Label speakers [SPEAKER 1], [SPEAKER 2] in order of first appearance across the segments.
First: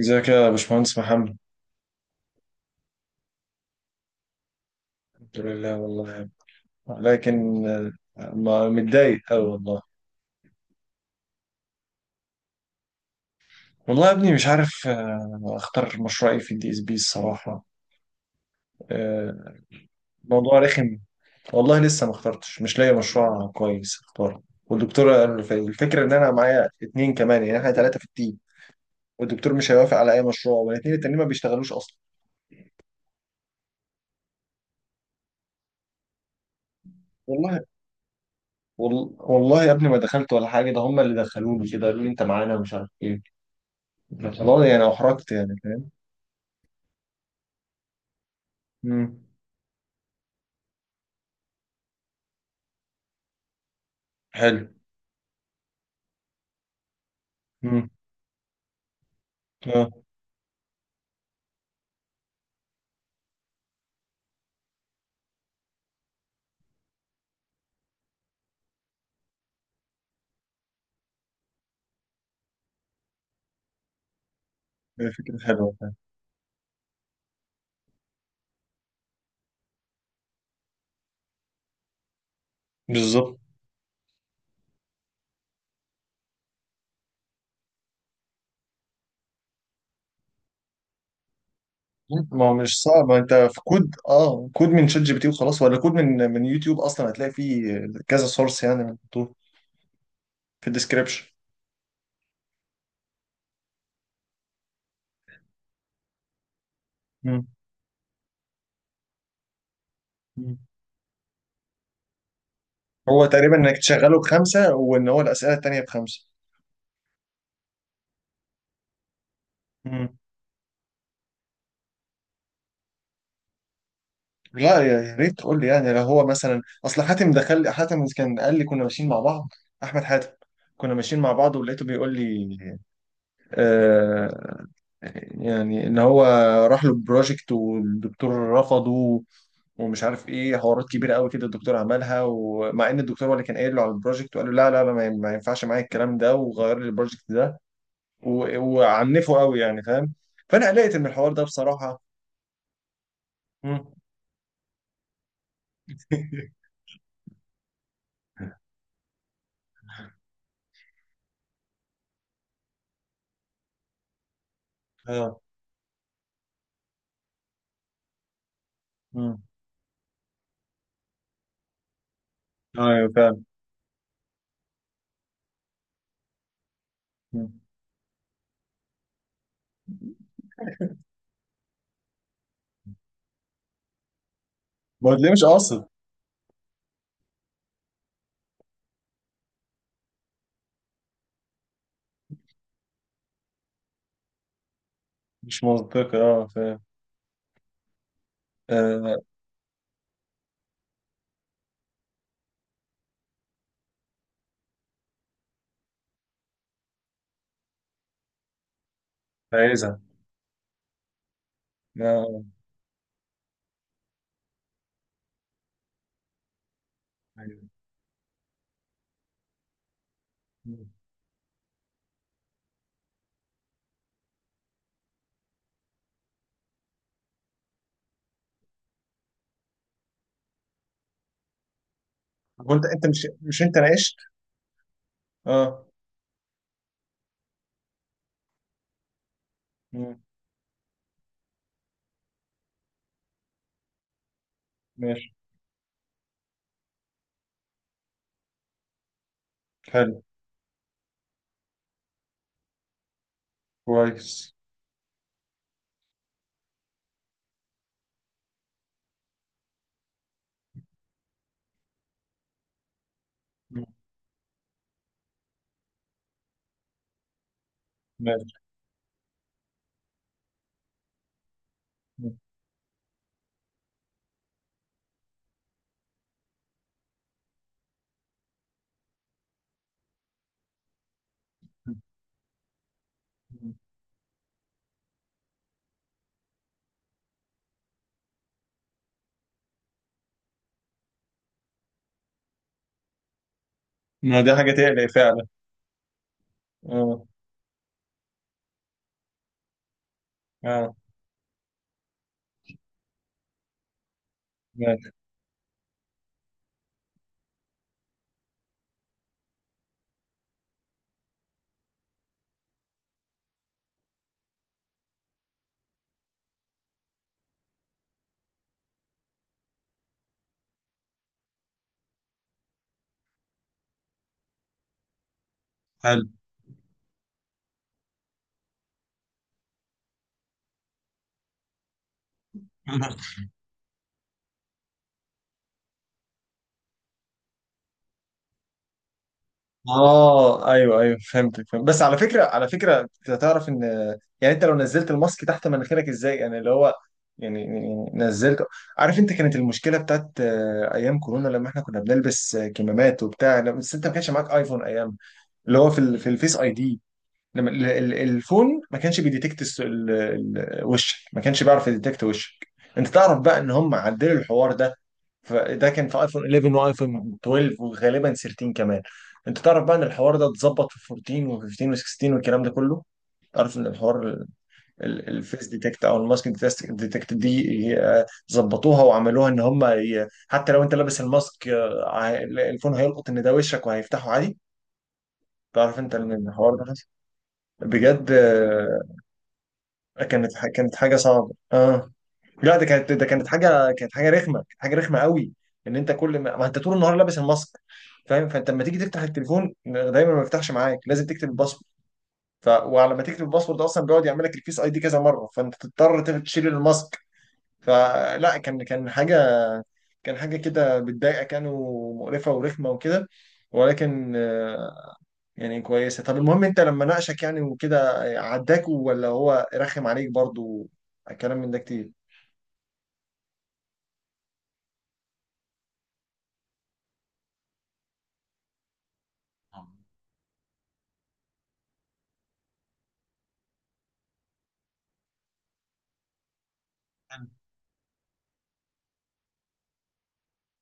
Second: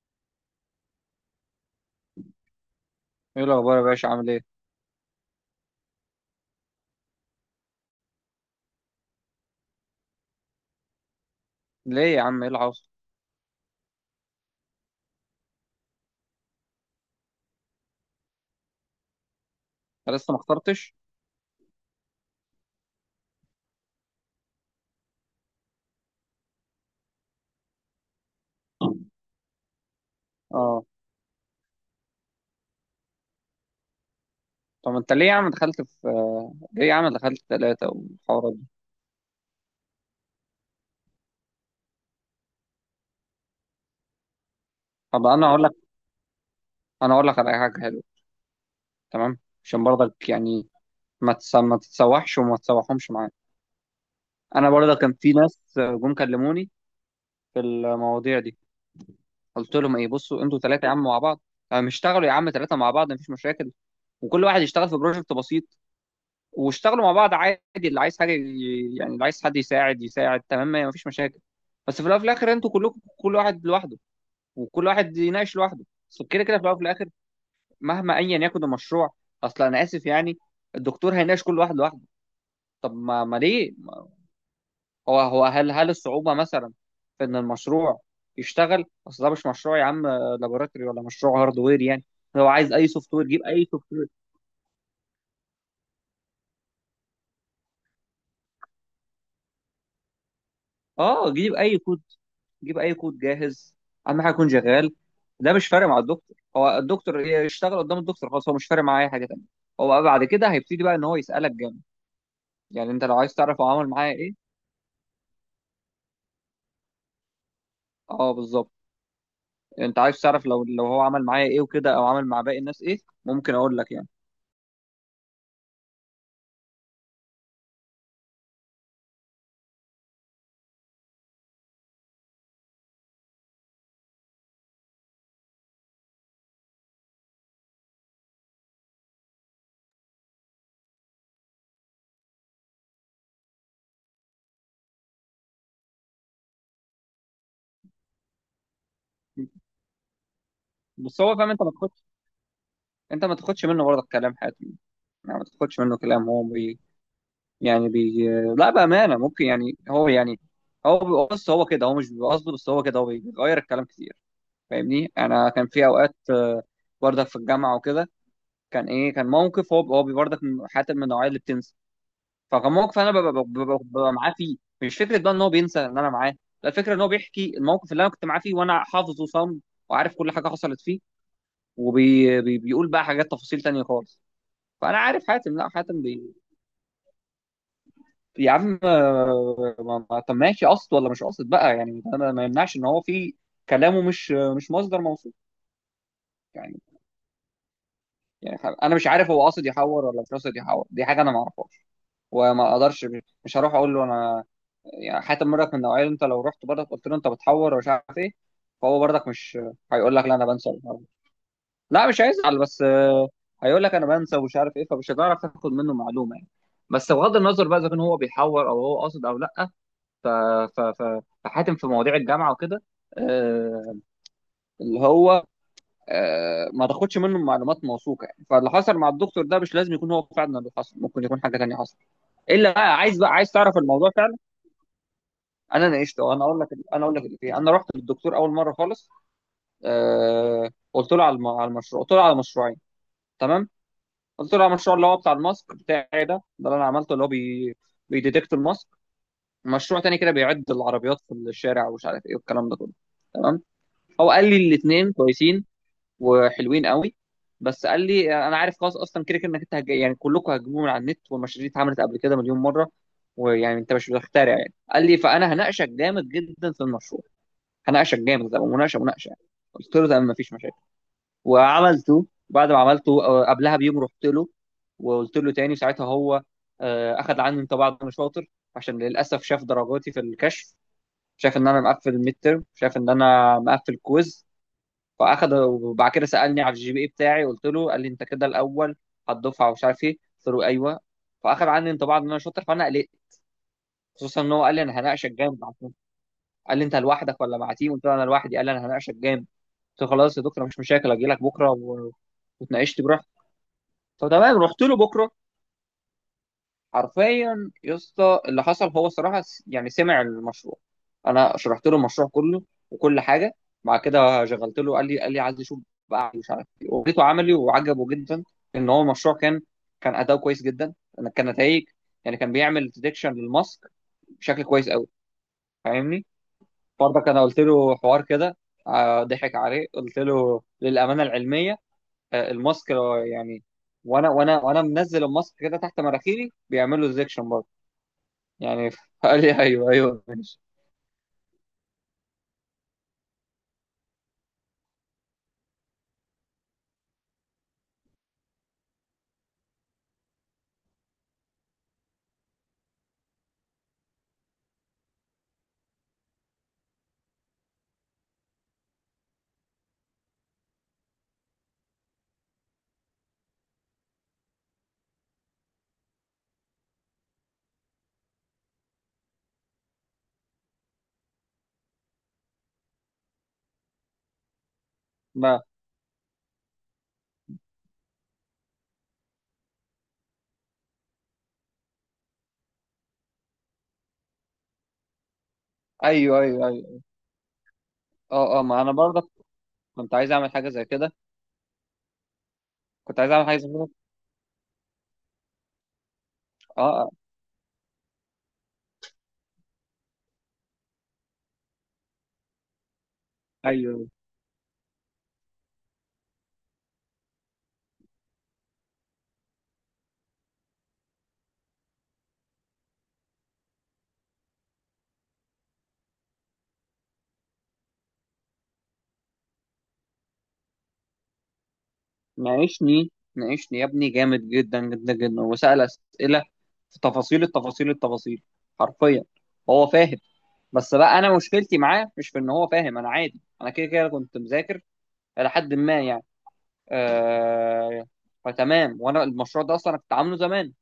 [SPEAKER 1] ازيك يا باشمهندس محمد.
[SPEAKER 2] ايه الاخبار يا باشا؟ عامل ايه؟
[SPEAKER 1] الحمد لله والله. لكن متضايق أوي والله.
[SPEAKER 2] ليه يا عم؟ ايه اللي حصل؟
[SPEAKER 1] والله يا ابني مش عارف، اختار مشروع ايه في الدي اس بي الصراحة. آه،
[SPEAKER 2] أنت لسه ما
[SPEAKER 1] موضوع
[SPEAKER 2] اخترتش؟
[SPEAKER 1] رخم. والله لسه ما اخترتش، مش لاقي مشروع كويس اختاره. والدكتور الفكرة ان انا معايا اتنين كمان، يعني احنا تلاتة في التيم. والدكتور مش هيوافق على اي مشروع،
[SPEAKER 2] اه،
[SPEAKER 1] والاتنين التانيين ما بيشتغلوش اصلا.
[SPEAKER 2] طب انت ليه يا عم دخلت في آه، ليه يا عم دخلت
[SPEAKER 1] والله.
[SPEAKER 2] 3 والحوارات دي؟
[SPEAKER 1] والله يا ابني ما دخلت ولا حاجة، ده هم اللي دخلوني كده، قالوا لي انت معانا مش عارف ايه. والله يعني
[SPEAKER 2] طب
[SPEAKER 1] احرجت،
[SPEAKER 2] انا
[SPEAKER 1] يعني
[SPEAKER 2] هقول لك،
[SPEAKER 1] فاهم.
[SPEAKER 2] على حاجة حلوة.
[SPEAKER 1] مم.
[SPEAKER 2] تمام، عشان برضك يعني ما تتسوحش وما تسوحهمش معايا.
[SPEAKER 1] حلو.
[SPEAKER 2] انا برضك كان في ناس جم كلموني في
[SPEAKER 1] مم.
[SPEAKER 2] المواضيع دي. قلت
[SPEAKER 1] اه.
[SPEAKER 2] لهم: ايه بصوا، انتوا 3 يا عم مع بعض. اشتغلوا يا عم 3 مع بعض، مفيش مشاكل. وكل واحد يشتغل في بروجكت بسيط، واشتغلوا مع بعض عادي. اللي عايز حاجه يعني اللي عايز حد يساعد يساعد، تمام، ما فيش مشاكل. بس في الاول وفي الاخر انتوا كلكم كل واحد لوحده، وكل
[SPEAKER 1] هي
[SPEAKER 2] واحد
[SPEAKER 1] فكرة
[SPEAKER 2] يناقش
[SPEAKER 1] حلوة
[SPEAKER 2] لوحده.
[SPEAKER 1] فعلا.
[SPEAKER 2] بس كده كده في الاول وفي الاخر، مهما ايا يكن المشروع، اصلا انا اسف يعني، الدكتور هيناقش كل واحد لوحده. طب ما
[SPEAKER 1] بالظبط.
[SPEAKER 2] ليه؟ هو هل الصعوبه مثلا في ان المشروع يشتغل؟ اصل ده مش مشروع يا عم لابوراتوري ولا مشروع هاردوير يعني.
[SPEAKER 1] ما
[SPEAKER 2] هو
[SPEAKER 1] هو
[SPEAKER 2] عايز
[SPEAKER 1] مش
[SPEAKER 2] اي
[SPEAKER 1] صعب،
[SPEAKER 2] سوفت وير،
[SPEAKER 1] انت
[SPEAKER 2] جيب
[SPEAKER 1] في
[SPEAKER 2] اي سوفت
[SPEAKER 1] كود،
[SPEAKER 2] وير.
[SPEAKER 1] كود من شات جي بي تي وخلاص، ولا كود من يوتيوب اصلا هتلاقي فيه كذا سورس يعني، محطوط في الديسكربشن.
[SPEAKER 2] اه، جيب اي كود، جيب اي كود جاهز، اهم حاجه يكون شغال. ده مش فارق مع الدكتور، هو الدكتور
[SPEAKER 1] مم.
[SPEAKER 2] يشتغل قدام الدكتور خلاص، هو مش فارق معاه اي حاجه تانيه. هو بقى بعد كده
[SPEAKER 1] مم.
[SPEAKER 2] هيبتدي بقى ان هو يسالك جامد. يعني انت لو
[SPEAKER 1] هو
[SPEAKER 2] عايز
[SPEAKER 1] تقريبا
[SPEAKER 2] تعرف هو
[SPEAKER 1] انك
[SPEAKER 2] عمل معايا
[SPEAKER 1] تشغله
[SPEAKER 2] ايه،
[SPEAKER 1] بخمسة، وان هو الاسئلة التانية بخمسة.
[SPEAKER 2] اه بالظبط، انت
[SPEAKER 1] مم.
[SPEAKER 2] عايز تعرف لو هو عمل معايا ايه وكده، او عمل مع باقي الناس ايه، ممكن اقول لك يعني.
[SPEAKER 1] لا، يا ريت تقول لي. يعني لو هو مثلا، اصل حاتم دخل، حاتم كان قال لي كنا ماشيين مع بعض. احمد حاتم، كنا ماشيين مع بعض ولقيته بيقول لي، آه، يعني ان هو راح له بروجكت والدكتور رفضه، ومش عارف ايه، حوارات كبيره قوي كده الدكتور عملها، ومع ان الدكتور هو اللي كان قايل له على البروجكت، وقال له لا لا لا، ما ينفعش معايا الكلام ده، وغير لي البروجكت ده. وعنفه قوي يعني فاهم. فانا قلقت من
[SPEAKER 2] بس
[SPEAKER 1] الحوار
[SPEAKER 2] هو
[SPEAKER 1] ده
[SPEAKER 2] فاهم، انت ما
[SPEAKER 1] بصراحه.
[SPEAKER 2] تاخدش انت ما تاخدش
[SPEAKER 1] مم.
[SPEAKER 2] منه برضه كلام حياته. يعني ما تاخدش منه كلام، هو يعني لا، بامانه ممكن يعني هو يعني، هو بيبقى، بص، هو كده، هو مش بيبقى قصده، بس هو كده، هو بيغير الكلام كتير، فاهمني.
[SPEAKER 1] اه.
[SPEAKER 2] انا كان في اوقات بردك في الجامعه وكده، كان ايه، كان
[SPEAKER 1] مم.
[SPEAKER 2] موقف هو بردك حتى من النوعيه اللي بتنسى. فكان موقف
[SPEAKER 1] ايوه
[SPEAKER 2] انا ببقى,
[SPEAKER 1] فاهم.
[SPEAKER 2] ببقى, ببقى معاه فيه، مش فكره بقى ان هو بينسى ان انا معاه. لا، الفكره ان هو بيحكي
[SPEAKER 1] مم.
[SPEAKER 2] الموقف اللي انا كنت معاه فيه، وانا حافظه صم وعارف كل حاجه حصلت فيه، وبيقول بقى حاجات تفاصيل تانية خالص. فانا
[SPEAKER 1] ما هو
[SPEAKER 2] عارف
[SPEAKER 1] تلاقيه مش
[SPEAKER 2] حاتم. لا
[SPEAKER 1] قاصد.
[SPEAKER 2] حاتم. يا عم، طب ماشي قصد ولا مش قصد بقى، يعني ده ما يمنعش ان هو في كلامه مش مصدر موثوق.
[SPEAKER 1] مش منطقي، اه
[SPEAKER 2] يعني
[SPEAKER 1] فاهم.
[SPEAKER 2] يعني انا مش
[SPEAKER 1] آه
[SPEAKER 2] عارف هو قاصد يحور ولا مش قاصد يحور، دي حاجه انا ما اعرفهاش. وما اقدرش، مش هروح اقول له انا. يعني حتى مرات من النوعيه اللي انت لو رحت برضك قلت له انت بتحور ومش عارف ايه، فهو برضك مش
[SPEAKER 1] عايزها.
[SPEAKER 2] هيقول لك لا انا بنسى ومش عارف إيه. لا مش
[SPEAKER 1] اه.
[SPEAKER 2] هيزعل، بس هيقول لك انا بنسى ومش عارف ايه، فمش هتعرف تاخد منه معلومه يعني. بس بغض
[SPEAKER 1] ايوه.
[SPEAKER 2] النظر بقى، اذا كان هو بيحور او هو قاصد او لا، ف ف
[SPEAKER 1] مم.
[SPEAKER 2] ف فحاتم في مواضيع الجامعه وكده، آه، اللي هو آه، ما تاخدش منه معلومات موثوقه يعني. فاللي حصل مع الدكتور ده مش لازم يكون هو فعلا اللي حصل، ممكن يكون حاجه تانيه حصلت. الا
[SPEAKER 1] وانت
[SPEAKER 2] بقى،
[SPEAKER 1] انت
[SPEAKER 2] عايز
[SPEAKER 1] مش
[SPEAKER 2] بقى عايز
[SPEAKER 1] مش
[SPEAKER 2] تعرف
[SPEAKER 1] انت
[SPEAKER 2] الموضوع
[SPEAKER 1] ناقشت؟
[SPEAKER 2] فعلا؟
[SPEAKER 1] اه.
[SPEAKER 2] انا ناقشته، انا اقول لك، اللي فيه. انا رحت للدكتور اول مره خالص،
[SPEAKER 1] مم.
[SPEAKER 2] قلت له على على المشروع، قلت له على مشروعين. تمام، قلت له على المشروع اللي هو
[SPEAKER 1] ماشي.
[SPEAKER 2] بتاع الماسك بتاعي ده ده اللي انا عملته، اللي هو بيديتكت الماسك. مشروع تاني
[SPEAKER 1] حلو.
[SPEAKER 2] كده بيعد العربيات في الشارع، ومش عارف ايه والكلام ده كله. تمام، هو قال
[SPEAKER 1] كويس.
[SPEAKER 2] لي الاثنين كويسين وحلوين قوي. بس قال لي: انا عارف خلاص اصلا، كده كده انك انت يعني كلكم هتجيبوه من على النت، والمشاريع دي اتعملت قبل كده مليون مره، ويعني انت مش بتخترع يعني. قال لي: فانا هناقشك جامد جدا في المشروع، هناقشك جامد،
[SPEAKER 1] ماشي.
[SPEAKER 2] ده مناقشه مناقشه يعني. قلت له: تمام، مفيش مشاكل. وعملته. بعد ما عملته، قبلها بـ1 يوم رحت له وقلت له تاني. ساعتها هو اخذ عني انطباع ان انا شاطر، عشان للاسف شاف درجاتي في الكشف، شاف ان انا مقفل الميد ترم، شاف ان انا مقفل كويز. فاخد، وبعد كده سالني على الجي بي اي بتاعي قلت له، قال لي: انت كده الاول هتدفع ومش عارف ايه. قلت له: ايوه. فاخد عني انطباع ان انا شاطر، فانا قلقت.
[SPEAKER 1] ما
[SPEAKER 2] خصوصا ان
[SPEAKER 1] دي
[SPEAKER 2] هو
[SPEAKER 1] حاجة
[SPEAKER 2] قال لي انا
[SPEAKER 1] تقلق
[SPEAKER 2] هناقشك
[SPEAKER 1] فعلا.
[SPEAKER 2] جامد، عشان قال لي: انت
[SPEAKER 1] اه.
[SPEAKER 2] لوحدك ولا مع تيم؟ قلت له: انا لوحدي. قال لي: انا هناقشك جامد. قلت له: خلاص يا دكتور، مش
[SPEAKER 1] اه.
[SPEAKER 2] مشاكل، اجي لك بكره وتناقشت براحتك. فتمام، رحت له
[SPEAKER 1] ماشي.
[SPEAKER 2] بكره. حرفيا يا اسطى، اللي حصل، هو الصراحه يعني سمع المشروع، انا شرحت له المشروع كله وكل حاجه، بعد كده شغلت له، قال لي عايز اشوف بقى مش عارف ايه، وريته عملي، وعجبه جدا. ان هو المشروع كان اداؤه كويس جدا، أنا كان نتائج يعني، كان بيعمل ديتكشن للماسك بشكل كويس قوي،
[SPEAKER 1] حلو.
[SPEAKER 2] فاهمني. برضك انا قلت له حوار كده، ضحك عليه، قلت له للامانه العلميه، الماسك يعني وانا منزل الماسك كده تحت مراخيري بيعمل له ديتكشن يعني. قال لي: ايوه ايوه ماشي.
[SPEAKER 1] اه. ايوه، ايوه فهمتك، فهمت. بس على فكره، على فكره انت تعرف ان، يعني انت لو نزلت الماسك تحت مناخيرك ازاي، يعني اللي هو، يعني نزلت. عارف انت، كانت المشكله بتاعت ايام كورونا، لما احنا كنا بنلبس كمامات وبتاع، بس انت ما كانش معاك ايفون ايام، اللي هو في في الفيس اي دي، لما ال- ال- الفون ما كانش بيديتكت، وشك، ما كانش بيعرف يديتكت وشك. انت تعرف بقى ان هم عدلوا الحوار ده، فده كان في ايفون 11 وايفون 12 وغالبا 13 كمان. انت تعرف بقى ان الحوار ده اتظبط في 14 و15 و16 والكلام ده كله. تعرف ان الحوار ال- ال-
[SPEAKER 2] ما
[SPEAKER 1] الفيس ديتكت او الماسك ديتكت دي، آه، ظبطوها وعملوها ان هم، حتى لو انت لابس الماسك، الفون هيلقط ان ده وشك وهيفتحه عادي. تعرف انت
[SPEAKER 2] ايوه
[SPEAKER 1] ان
[SPEAKER 2] ايوه
[SPEAKER 1] الحوار ده
[SPEAKER 2] ايوه.
[SPEAKER 1] حصل بجد؟
[SPEAKER 2] اه اه، ما انا برضه كنت عايز اعمل حاجه زي
[SPEAKER 1] كانت
[SPEAKER 2] كده.
[SPEAKER 1] حاجه صعبه اه. لا، ده كانت
[SPEAKER 2] كنت
[SPEAKER 1] ده
[SPEAKER 2] عايز اعمل
[SPEAKER 1] كانت
[SPEAKER 2] حاجه زي كده.
[SPEAKER 1] حاجه كانت حاجه رخمه، كانت حاجه رخمه قوي. ان انت، كل ما, ما انت
[SPEAKER 2] اه،
[SPEAKER 1] طول النهار لابس الماسك فاهم. فانت لما تيجي تفتح التليفون دايما ما بيفتحش معاك، لازم تكتب الباسورد. وعلى ما تكتب الباسورد، ده اصلا
[SPEAKER 2] ايوه.
[SPEAKER 1] بيقعد يعمل لك الفيس اي دي كذا مره، فانت تضطر تشيل الماسك. فلا، كان حاجه كده بتضايقك يعني، ومقرفه ورخمه وكده. ولكن، يعني كويسة. طب المهم، انت لما ناقشك يعني وكده، عداك ولا هو رخم عليك برضو؟ الكلام من ده كتير.
[SPEAKER 2] ناقشني، ناقشني يا ابني جامد جدا جدا جدا، وسأل اسئله في تفاصيل التفاصيل التفاصيل، حرفيا. هو
[SPEAKER 1] آه.
[SPEAKER 2] فاهم، بس بقى انا مشكلتي معاه مش في ان هو فاهم، انا عادي، انا كده كده كنت مذاكر الى حد ما يعني.
[SPEAKER 1] حلو.
[SPEAKER 2] آه فتمام، وانا المشروع ده اصلا انا كنت عامله زمان،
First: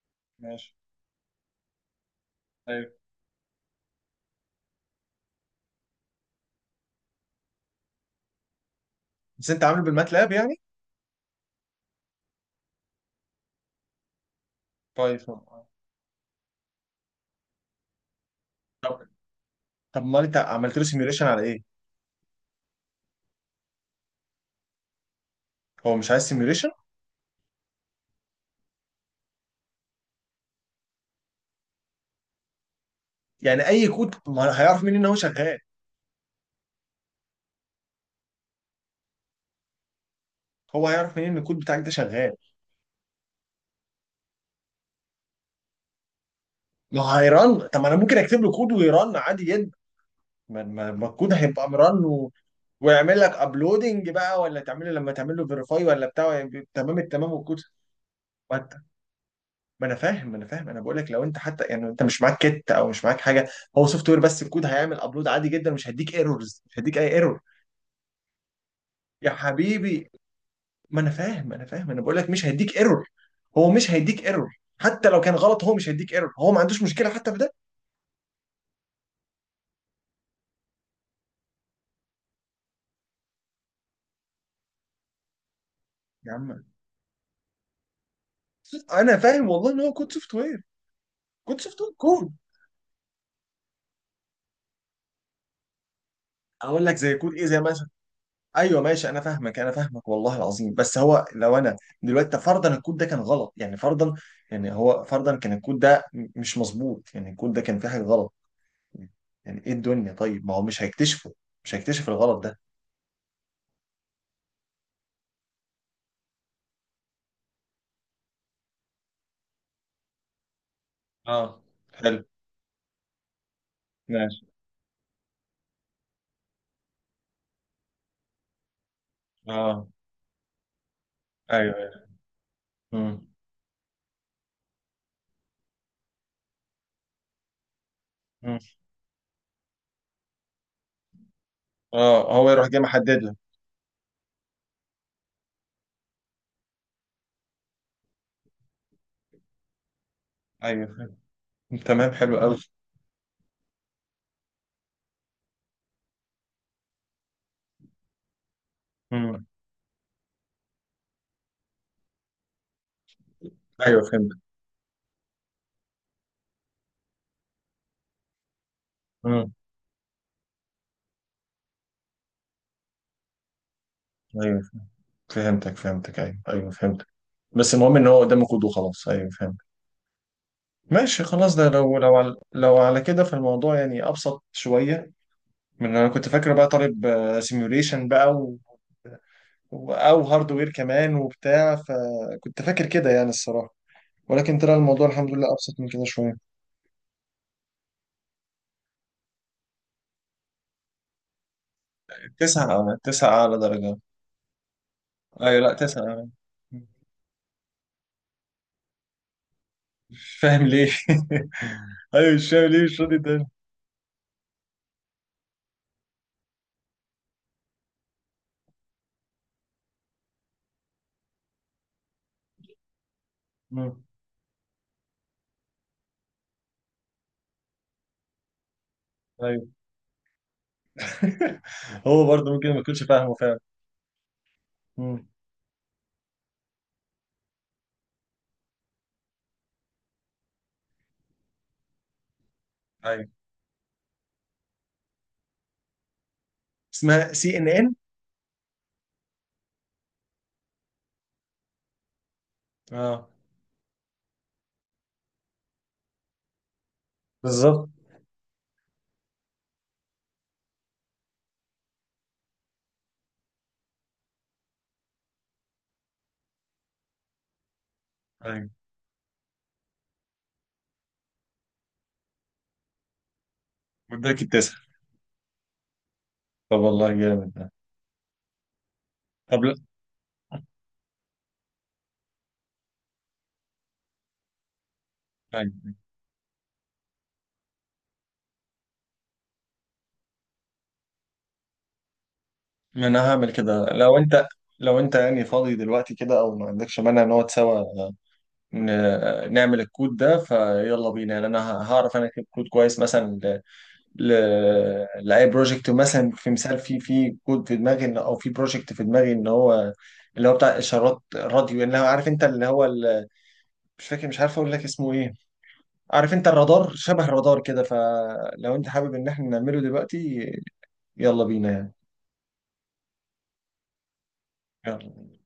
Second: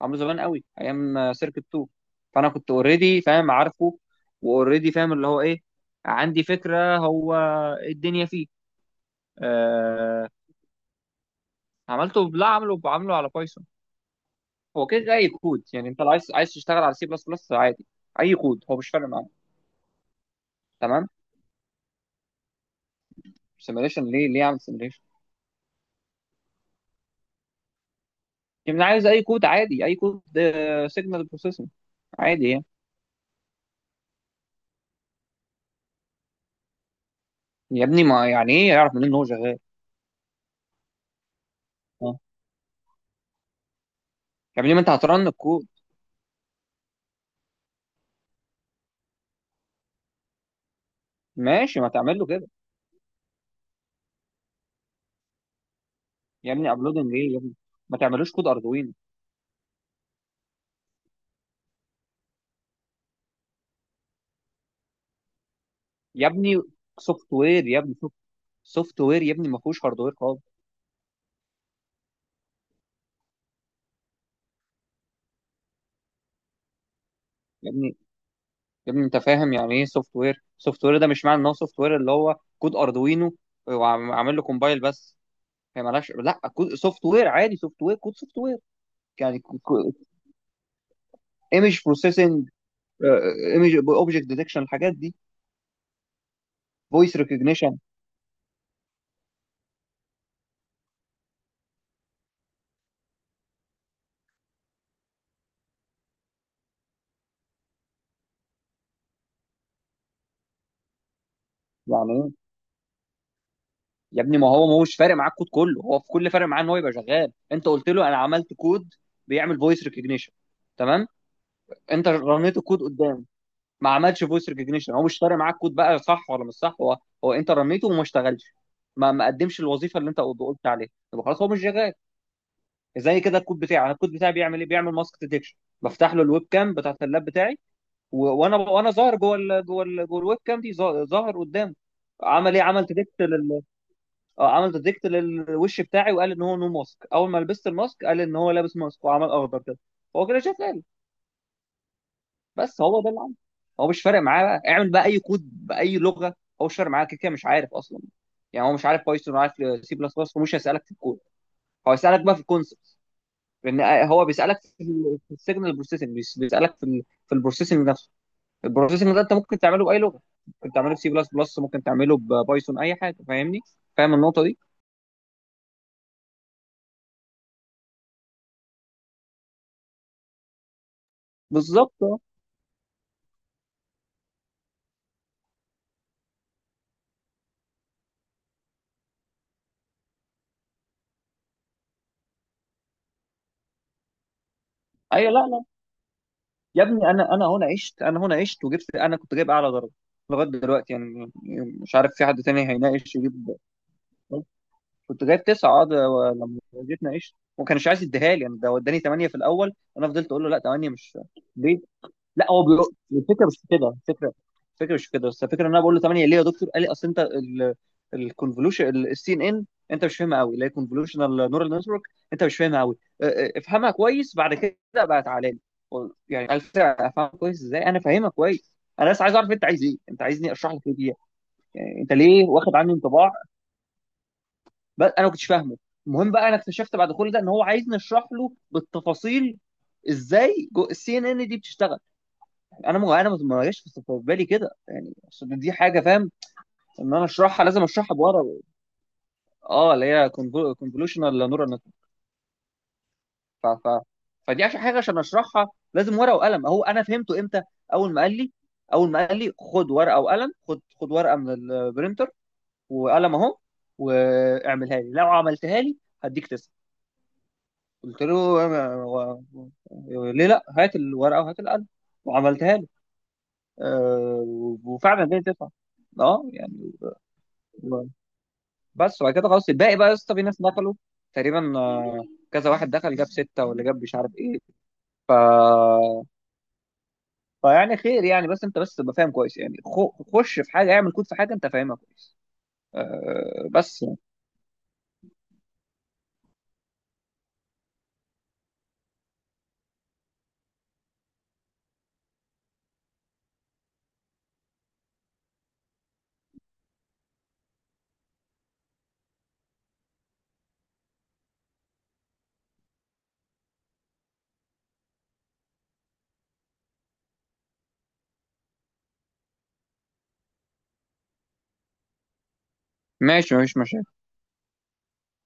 [SPEAKER 2] عامله زمان قوي
[SPEAKER 1] ماشي.
[SPEAKER 2] ايام سيركت 2. فانا كنت
[SPEAKER 1] طيب
[SPEAKER 2] اوريدي فاهم عارفه، واوريدي فاهم اللي هو ايه، عندي فكره هو إيه الدنيا فيه.
[SPEAKER 1] بس انت عامل
[SPEAKER 2] آه
[SPEAKER 1] بالماتلاب يعني؟
[SPEAKER 2] عملته، لا عمله، بعمله على بايثون. هو كده كده
[SPEAKER 1] كويس
[SPEAKER 2] اي كود،
[SPEAKER 1] والله.
[SPEAKER 2] يعني انت لو عايز تشتغل على سي بلس بلس عادي، اي كود هو مش
[SPEAKER 1] طب،
[SPEAKER 2] فارق معاه.
[SPEAKER 1] امال انت عملت له
[SPEAKER 2] تمام،
[SPEAKER 1] سيميوليشن على ايه؟
[SPEAKER 2] سيميليشن ليه اعمل سيميليشن؟
[SPEAKER 1] هو مش عايز سيميوليشن؟
[SPEAKER 2] يعني أنا عايز اي كود عادي، اي كود سيجنال بروسيسنج عادي يعني.
[SPEAKER 1] يعني اي كود، ما هيعرف منين ان هو شغال؟
[SPEAKER 2] يا ابني، ما يعني ايه يعرف منين ان هو شغال؟
[SPEAKER 1] هو هيعرف منين ان الكود بتاعك ده
[SPEAKER 2] آه.
[SPEAKER 1] شغال؟
[SPEAKER 2] يا ابني ما انت هترن الكود.
[SPEAKER 1] ما هو هيرن. طب ما انا ممكن اكتب له كود ويرن عادي جدا. ما الكود هيبقى
[SPEAKER 2] ماشي، ما
[SPEAKER 1] مرن،
[SPEAKER 2] تعمل له
[SPEAKER 1] و...
[SPEAKER 2] كده.
[SPEAKER 1] ويعمل لك ابلودنج بقى، ولا تعمل، لما تعمل له فيريفاي ولا بتاع،
[SPEAKER 2] يا
[SPEAKER 1] ويبقى
[SPEAKER 2] ابني،
[SPEAKER 1] تمام
[SPEAKER 2] ابلودنج ايه
[SPEAKER 1] التمام
[SPEAKER 2] يا ابني؟
[SPEAKER 1] والكود.
[SPEAKER 2] ما تعملوش كود اردوينو.
[SPEAKER 1] ما انا فاهم، انا بقول لك لو انت حتى، يعني انت مش معاك كت او مش معاك حاجه، هو سوفت وير بس، الكود هيعمل ابلود عادي جدا، مش هيديك
[SPEAKER 2] يا ابني،
[SPEAKER 1] ايرورز، مش هيديك اي
[SPEAKER 2] سوفت
[SPEAKER 1] ايرور.
[SPEAKER 2] وير يا ابني، سوفت وير
[SPEAKER 1] يا
[SPEAKER 2] يا ابني، ما فيهوش
[SPEAKER 1] حبيبي،
[SPEAKER 2] هاردوير خالص.
[SPEAKER 1] ما انا فاهم انا فاهم، انا بقول لك مش هيديك ايرور. هو مش هيديك ايرور، حتى لو كان غلط هو مش هيديك ايرور، هو ما عندوش مشكله حتى في ده.
[SPEAKER 2] يا ابني يا ابني، انت فاهم يعني ايه سوفت وير؟ سوفت وير ده مش معنى ان هو سوفت وير اللي هو كود اردوينو وعامل له كومبايل بس. هي مالهاش،
[SPEAKER 1] يا
[SPEAKER 2] لا
[SPEAKER 1] عم،
[SPEAKER 2] كود سوفت وير عادي، سوفت وير كود سوفت وير
[SPEAKER 1] انا
[SPEAKER 2] يعني.
[SPEAKER 1] فاهم والله ان هو كود سوفت وير، كود سوفت
[SPEAKER 2] ايمج
[SPEAKER 1] وير، كود.
[SPEAKER 2] بروسيسنج، ايمج اوبجكت ديتكشن، الحاجات دي،
[SPEAKER 1] اقول لك زي
[SPEAKER 2] فويس
[SPEAKER 1] كود ايه، زي
[SPEAKER 2] ريكوجنيشن.
[SPEAKER 1] مثلا؟ ايوه ماشي، انا فاهمك والله العظيم. بس هو، لو انا دلوقتي، طب فرضا الكود ده كان غلط، يعني فرضا، يعني هو فرضا كان الكود ده مش مظبوط، يعني الكود ده كان فيه حاجه غلط، يعني ايه الدنيا؟ طيب ما هو مش هيكتشفه؟ مش هيكتشف
[SPEAKER 2] يعني ايه؟
[SPEAKER 1] الغلط ده؟
[SPEAKER 2] يا ابني، ما هو ما هوش فارق معاك كود، كله هو في كل فارق معاه ان هو يبقى شغال. انت قلت له انا عملت كود بيعمل فويس ريكوجنيشن، تمام،
[SPEAKER 1] اه.
[SPEAKER 2] انت
[SPEAKER 1] حلو.
[SPEAKER 2] رنيت الكود قدام، ما عملش
[SPEAKER 1] ماشي.
[SPEAKER 2] فويس ريكوجنيشن، هو مش فارق معاك كود بقى صح ولا مش صح، هو هو انت رنيته وما اشتغلش، ما قدمش
[SPEAKER 1] اه،
[SPEAKER 2] الوظيفه اللي انت قلت عليها، يبقى خلاص هو مش
[SPEAKER 1] ايوه،
[SPEAKER 2] شغال.
[SPEAKER 1] ايوه.
[SPEAKER 2] زي
[SPEAKER 1] مم.
[SPEAKER 2] كده الكود بتاعي، انا الكود بتاعي بيعمل ايه؟ بيعمل ماسك ديتكشن، بفتح له الويب كام بتاعت اللاب بتاعي، وانا
[SPEAKER 1] مم.
[SPEAKER 2] وانا ظاهر جوه الويب كام دي، ظاهر قدامه.
[SPEAKER 1] اه، هو
[SPEAKER 2] عمل ايه؟
[SPEAKER 1] يروح جاي
[SPEAKER 2] عمل ديتكت.
[SPEAKER 1] محدد لك.
[SPEAKER 2] اه، عمل ديتكت للوش بتاعي وقال ان هو نو ماسك، اول ما لبست الماسك قال ان هو لابس ماسك وعمل اخضر كده. هو كده شاف قال.
[SPEAKER 1] ايوه فهمت. تمام، حلو قوي.
[SPEAKER 2] بس هو ده اللي عمله. هو مش فارق معاه بقى اعمل بقى اي كود باي لغه، هو مش فارق معاه، كده كده مش عارف اصلا. يعني هو مش عارف بايثون ولا
[SPEAKER 1] مم.
[SPEAKER 2] عارف سي بلس بلس، ومش هيسالك في الكود، هو هيسالك بقى في الكونسبت، لان
[SPEAKER 1] ايوه
[SPEAKER 2] هو
[SPEAKER 1] فهمت.
[SPEAKER 2] بيسالك في السيجنال بروسيسنج، بيسالك في البروسيسنج نفسه. البروسيسنج ده انت
[SPEAKER 1] مم.
[SPEAKER 2] ممكن تعمله باي لغه، ممكن تعمله بسي بلس بلس، ممكن تعمله ببايثون، اي حاجه، فاهمني؟ فاهم النقطه دي.
[SPEAKER 1] ايوه فهمتك، فهمتك، ايوه، ايوه فهمتك. بس المهم ان هو قدامك كود وخلاص. ايوه فهمت. ماشي خلاص. ده لو،
[SPEAKER 2] بالظبط،
[SPEAKER 1] لو
[SPEAKER 2] اه،
[SPEAKER 1] على لو على كده، فالموضوع يعني ابسط شويه من اللي انا كنت فاكر بقى، طالب سيميوليشن بقى، و... او هاردوير كمان وبتاع، فكنت فاكر كده يعني الصراحه. ولكن طلع الموضوع الحمد
[SPEAKER 2] ايوه.
[SPEAKER 1] لله
[SPEAKER 2] لا
[SPEAKER 1] ابسط من كده شويه.
[SPEAKER 2] يا ابني، انا هنا عشت، انا هنا عشت وجبت، انا كنت جايب اعلى درجه لغايه دلوقتي يعني، مش عارف في حد تاني
[SPEAKER 1] تسعة أعلى؟
[SPEAKER 2] هيناقش
[SPEAKER 1] تسعة
[SPEAKER 2] يجيب.
[SPEAKER 1] أعلى درجة؟
[SPEAKER 2] كنت جايب
[SPEAKER 1] أيوة. لأ،
[SPEAKER 2] 9، اه
[SPEAKER 1] تسعة
[SPEAKER 2] ده،
[SPEAKER 1] أعلى.
[SPEAKER 2] لما جيت ناقشت وما كانش عايز يديها لي يعني، ده وداني 8 في الاول، انا فضلت
[SPEAKER 1] مش
[SPEAKER 2] اقول له لا،
[SPEAKER 1] فاهم
[SPEAKER 2] 8
[SPEAKER 1] ليه.
[SPEAKER 2] مش ليه.
[SPEAKER 1] أيوة، مش
[SPEAKER 2] لا هو
[SPEAKER 1] فاهم ليه
[SPEAKER 2] بيقول
[SPEAKER 1] مش راضي تاني.
[SPEAKER 2] الفكره مش في كده، الفكره مش في كده، بس الفكره ان انا بقول له 8 ليه يا دكتور، قال لي: اصل انت الكونفولوشن السي ان ان انت مش فاهمها قوي، اللي هي كونفولوشنال نورال نتورك، انت مش فاهمها قوي، افهمها
[SPEAKER 1] مم.
[SPEAKER 2] كويس بعد كده بقى تعالى لي. يعني قال فكرة افهمها كويس. ازاي انا فاهمها كويس؟ انا بس عايز اعرف انت
[SPEAKER 1] أيوة.
[SPEAKER 2] عايز ايه، انت عايزني اشرح لك ايه دي؟ انت
[SPEAKER 1] هو
[SPEAKER 2] ليه
[SPEAKER 1] برضه ممكن
[SPEAKER 2] واخد
[SPEAKER 1] ما
[SPEAKER 2] عني
[SPEAKER 1] يكونش
[SPEAKER 2] انطباع
[SPEAKER 1] فاهمه فعلا.
[SPEAKER 2] بس انا
[SPEAKER 1] مم.
[SPEAKER 2] ما كنتش فاهمه؟ المهم بقى انا اكتشفت بعد كل ده ان هو عايزني اشرح له بالتفاصيل ازاي السي ان ان دي بتشتغل. انا ما،
[SPEAKER 1] أيوة،
[SPEAKER 2] جاش في بالي كده يعني، اصل دي حاجه فاهم، ان انا
[SPEAKER 1] اسمها سي
[SPEAKER 2] اشرحها
[SPEAKER 1] إن
[SPEAKER 2] لازم
[SPEAKER 1] إن.
[SPEAKER 2] اشرحها بورا، اه، اللي هي كونفولوشنال نورال نتورك.
[SPEAKER 1] أه.
[SPEAKER 2] ف... ف... فدي عشان حاجه، عشان اشرحها لازم ورقه وقلم. اهو، انا فهمته امتى؟
[SPEAKER 1] بالظبط.
[SPEAKER 2] اول ما قال لي اول ما قال لي خد ورقه وقلم، خد ورقه من البرينتر وقلم اهو، واعملها لي، لو عملتها لي هديك 9. قلت له:
[SPEAKER 1] أيوة،
[SPEAKER 2] ليه لا، هات الورقه وهات القلم، وعملتها لي،
[SPEAKER 1] مدرك
[SPEAKER 2] أه،
[SPEAKER 1] التسع.
[SPEAKER 2] وفعلا جاي 9، اه
[SPEAKER 1] طب
[SPEAKER 2] يعني.
[SPEAKER 1] والله جامد ده.
[SPEAKER 2] بس، وبعد كده
[SPEAKER 1] طب
[SPEAKER 2] خلاص
[SPEAKER 1] لا.
[SPEAKER 2] الباقي بقى يا اسطى، في ناس دخلوا تقريبا، كذا واحد دخل جاب 6 ولا جاب مش عارف ايه،
[SPEAKER 1] أيوة.
[SPEAKER 2] فيعني خير يعني. بس انت بس تبقى فاهم كويس يعني، خش في حاجة، اعمل كود في حاجة انت فاهمها كويس.
[SPEAKER 1] ما انا هعمل كده
[SPEAKER 2] بس يعني.
[SPEAKER 1] لو انت، يعني فاضي دلوقتي كده او ما عندكش مانع نقعد سوا، نعمل الكود ده فيلا بينا يعني. انا هعرف انا اكتب كود كويس مثلا، ل... لاي بروجكت مثلا، في مثال، في كود في دماغي، او في بروجكت في دماغي، ان هو اللي هو بتاع اشارات راديو، اللي هو عارف انت، اللي هو مش فاكر، مش عارف اقول لك اسمه ايه. عارف انت الرادار، شبه الرادار كده. فلو انت حابب ان احنا نعمله دلوقتي، يلا بينا يعني.
[SPEAKER 2] ماشي، مفيش مشاكل.
[SPEAKER 1] يلا.